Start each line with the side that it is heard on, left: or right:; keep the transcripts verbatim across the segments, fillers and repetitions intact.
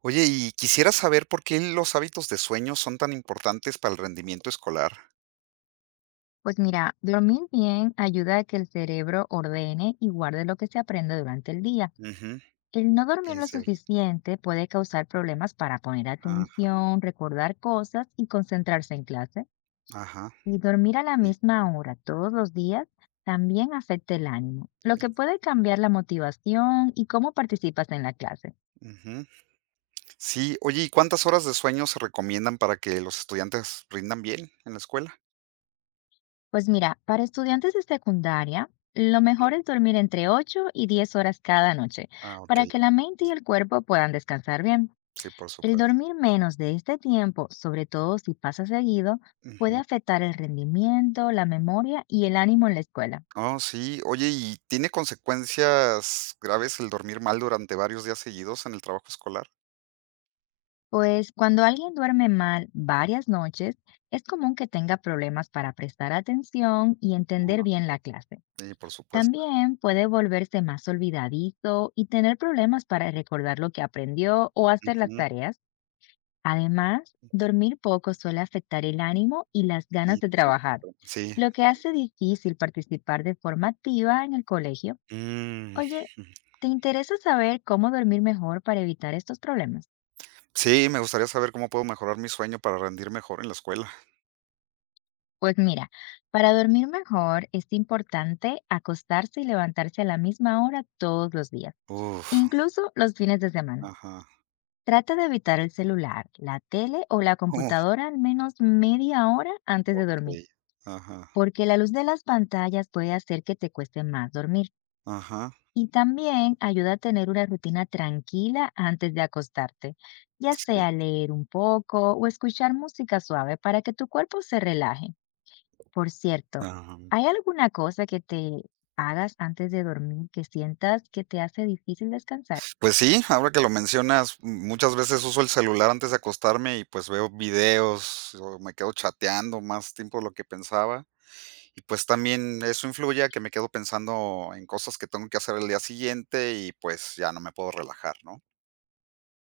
right: Oye, y quisiera saber por qué los hábitos de sueño son tan importantes para el rendimiento escolar.
left: Pues mira, dormir bien ayuda a que el cerebro ordene y guarde lo que se aprende durante el día.
right: Ujú,
left: El no dormir
right: es
left: lo
right: cierto.
left: suficiente puede causar problemas para poner
right: Ajá,
left: atención, recordar cosas y concentrarse en clase.
right: ajá,
left: Y dormir a la
right: sí.
left: misma hora todos los días también afecta el ánimo,
right: Sí,
left: lo que puede
right: muy
left: cambiar
right: bueno.
left: la motivación y cómo participas en la clase.
right: Ujú. Sí, oye, ¿y cuántas horas de sueño se recomiendan para que los estudiantes rindan bien en la escuela?
left: Pues mira, para estudiantes de secundaria, lo
right: Ujú.
left: mejor es dormir entre ocho y diez horas cada noche,
right: Ah, ok,
left: para que la mente y el cuerpo puedan descansar bien.
right: sí, por
left: El
right: supuesto.
left: dormir menos de este tiempo, sobre todo si pasa seguido, puede
right: Ujú.
left: afectar el rendimiento, la memoria y el ánimo en la escuela.
right: Oh, sí, oye, ¿y tiene consecuencias graves el dormir mal durante varios días seguidos en el trabajo escolar?
left: Pues cuando alguien duerme mal varias noches, es común que tenga problemas para prestar atención y entender
right: Ah,
left: bien la clase.
right: sí, por supuesto.
left: También puede volverse más olvidadizo y tener problemas para recordar lo que aprendió o hacer las
right: Ujú,
left: tareas. Además, dormir poco suele afectar el ánimo y las ganas
right: sí,
left: de
right: te sientes
left: trabajar,
right: súper- Sí,
left: lo que
right: te
left: hace
right: sientes-
left: difícil participar de forma activa en el colegio.
right: Mm.
left: Oye, ¿te interesa saber cómo dormir mejor para evitar estos problemas?
right: Sí, me gustaría saber cómo puedo mejorar mi sueño para rendir mejor en la escuela.
left: Pues mira, para dormir mejor es importante acostarse y levantarse a la misma hora todos los días,
right: Uf,
left: incluso los fines de semana.
right: ajá.
left: Trata de evitar el celular, la tele o la
right: Uf,
left: computadora al menos media hora antes de dormir,
right: okey. Ajá,
left: porque la luz de las pantallas puede hacer que te cueste más dormir
right: ajá.
left: y también ayuda a tener una rutina tranquila antes de acostarte, ya
right: Sí,
left: sea leer un poco o escuchar música suave para que tu cuerpo se relaje. Por cierto,
right: ajá.
left: ¿hay alguna cosa que te hagas antes de dormir que sientas que te hace difícil descansar?
right: Pues sí, ahora que lo mencionas, m- muchas veces uso el celular antes de acostarme y, pues, veo videos o me quedo chateando más tiempo de lo que pensaba. Y, pues, también eso influye a que me quedo pensando en cosas que tengo que hacer el día siguiente y, pues, ya no me puedo relajar, ¿no?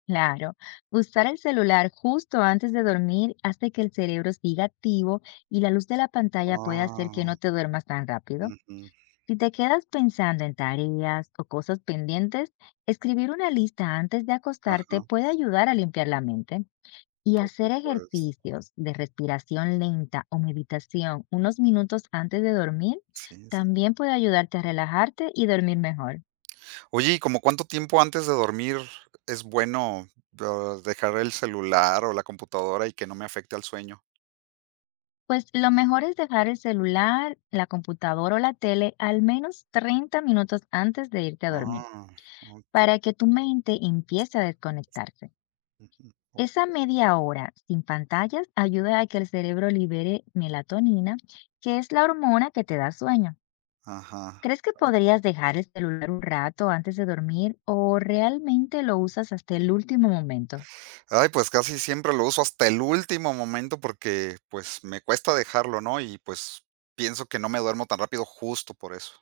left: Claro, usar el celular justo antes de dormir hace que el cerebro siga activo y la luz de la pantalla puede hacer que
right: Ah,
left: no te duermas tan rápido.
right: ujú,
left: Si te quedas pensando en tareas o cosas pendientes, escribir una lista antes de
right: ajá,
left: acostarte puede ayudar a limpiar la mente y
right: por
left: hacer
right: supuesto.
left: ejercicios de respiración lenta o meditación unos minutos antes de dormir
right: Sí, sí.
left: también puede ayudarte a relajarte y dormir mejor.
right: Oye, ¿y como cuánto tiempo antes de dormir es bueno, ah, dejar el celular o la computadora y que no me afecte al sueño?
left: Pues lo mejor es dejar el celular, la computadora o la tele al menos treinta minutos antes de irte a dormir,
right: Ah, ok,
left: para que tu mente empiece a
right: bastante.
left: desconectarse.
right: Ujú,
left: Esa
right: okey.
left: media hora sin pantallas ayuda a que el cerebro libere melatonina, que es la hormona que te da sueño.
right: Ajá.
left: ¿Crees que podrías dejar el celular un rato antes de dormir o realmente lo usas hasta el último momento?
right: Ay, pues casi siempre lo uso hasta el último momento porque, pues, me cuesta dejarlo, ¿no? Y, pues, pienso que no me duermo tan rápido justo por eso.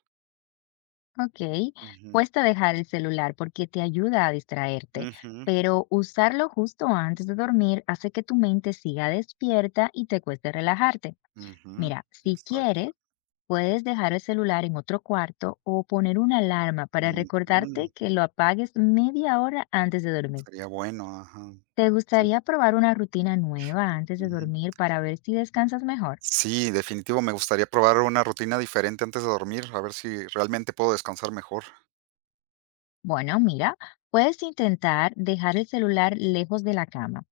left: Ok,
right: Ujú.
left: cuesta dejar el celular porque te ayuda a distraerte,
right: Ujú,
left: pero usarlo justo antes de dormir hace que tu mente siga despierta y te cueste relajarte.
right: ujú,
left: Mira, si
right: exacto.
left: quieres, puedes dejar el celular en otro cuarto o poner una alarma para
right: Ujú,
left: recordarte que lo apagues media hora antes de dormir.
right: sería bueno, ajá.
left: ¿Te
right: Sí.
left: gustaría probar una rutina nueva antes de dormir para ver si descansas mejor?
right: Sí, definitivo, me gustaría probar una rutina diferente antes de dormir, a ver si realmente puedo descansar mejor.
left: Bueno, mira, puedes intentar dejar el celular lejos de la cama,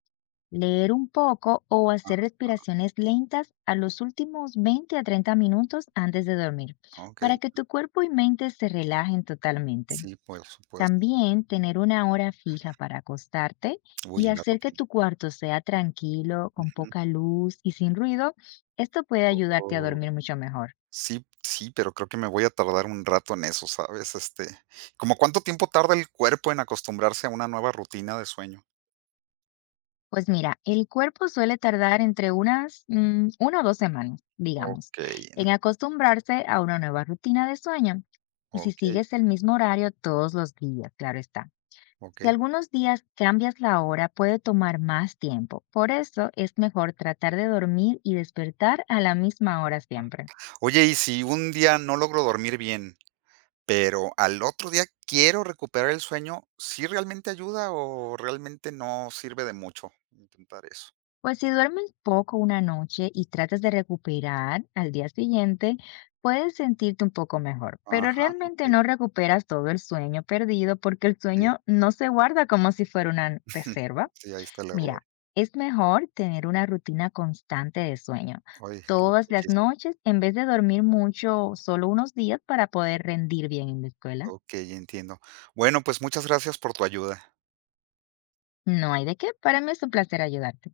left: leer un poco o hacer
right: Ajá,
left: respiraciones lentas a los últimos veinte a treinta minutos antes de dormir, para
right: okey.
left: que tu cuerpo y mente se relajen totalmente.
right: Sí, por supuesto.
left: También tener una hora fija para acostarte y
right: Uy, la
left: hacer que
right: rutina.
left: tu cuarto sea tranquilo, con
right: Ujú.
left: poca luz y sin ruido, esto puede ayudarte a
right: Oh,
left: dormir mucho mejor.
right: sí, sí, pero creo que me voy a tardar un rato en eso, ¿sabes? Este, ¿como cuánto tiempo tarda el cuerpo en acostumbrarse a una nueva rutina de sueño?
left: Pues mira, el cuerpo suele tardar entre unas mm, una o dos semanas, digamos,
right: Okey,
left: en acostumbrarse a una nueva rutina de sueño. Y si
right: okey,
left: sigues el mismo horario todos los días, claro está. Si
right: okey.
left: algunos días cambias la hora, puede tomar más tiempo. Por eso es mejor tratar de dormir y despertar a la misma hora siempre.
right: Oye, y si un día no logro dormir bien, pero al otro día quiero recuperar el sueño, ¿sí realmente ayuda o realmente no sirve de mucho intentar eso?
left: Pues si duermes poco una noche y tratas de recuperar al día siguiente, puedes sentirte un poco mejor, pero
right: Ajá,
left: realmente
right: okey,
left: no recuperas todo el sueño perdido porque el
right: sí.
left: sueño no se guarda como si fuera una reserva.
right: Sí, ahí está el error.
left: Mira, es mejor tener una rutina constante de sueño
right: Ay, lo
left: todas las
right: difícil.
left: noches en vez de dormir mucho solo unos días para poder rendir bien en la escuela.
right: Okey, entiendo. Bueno, pues muchas gracias por tu ayuda.
left: No hay de qué, para mí es un placer ayudarte.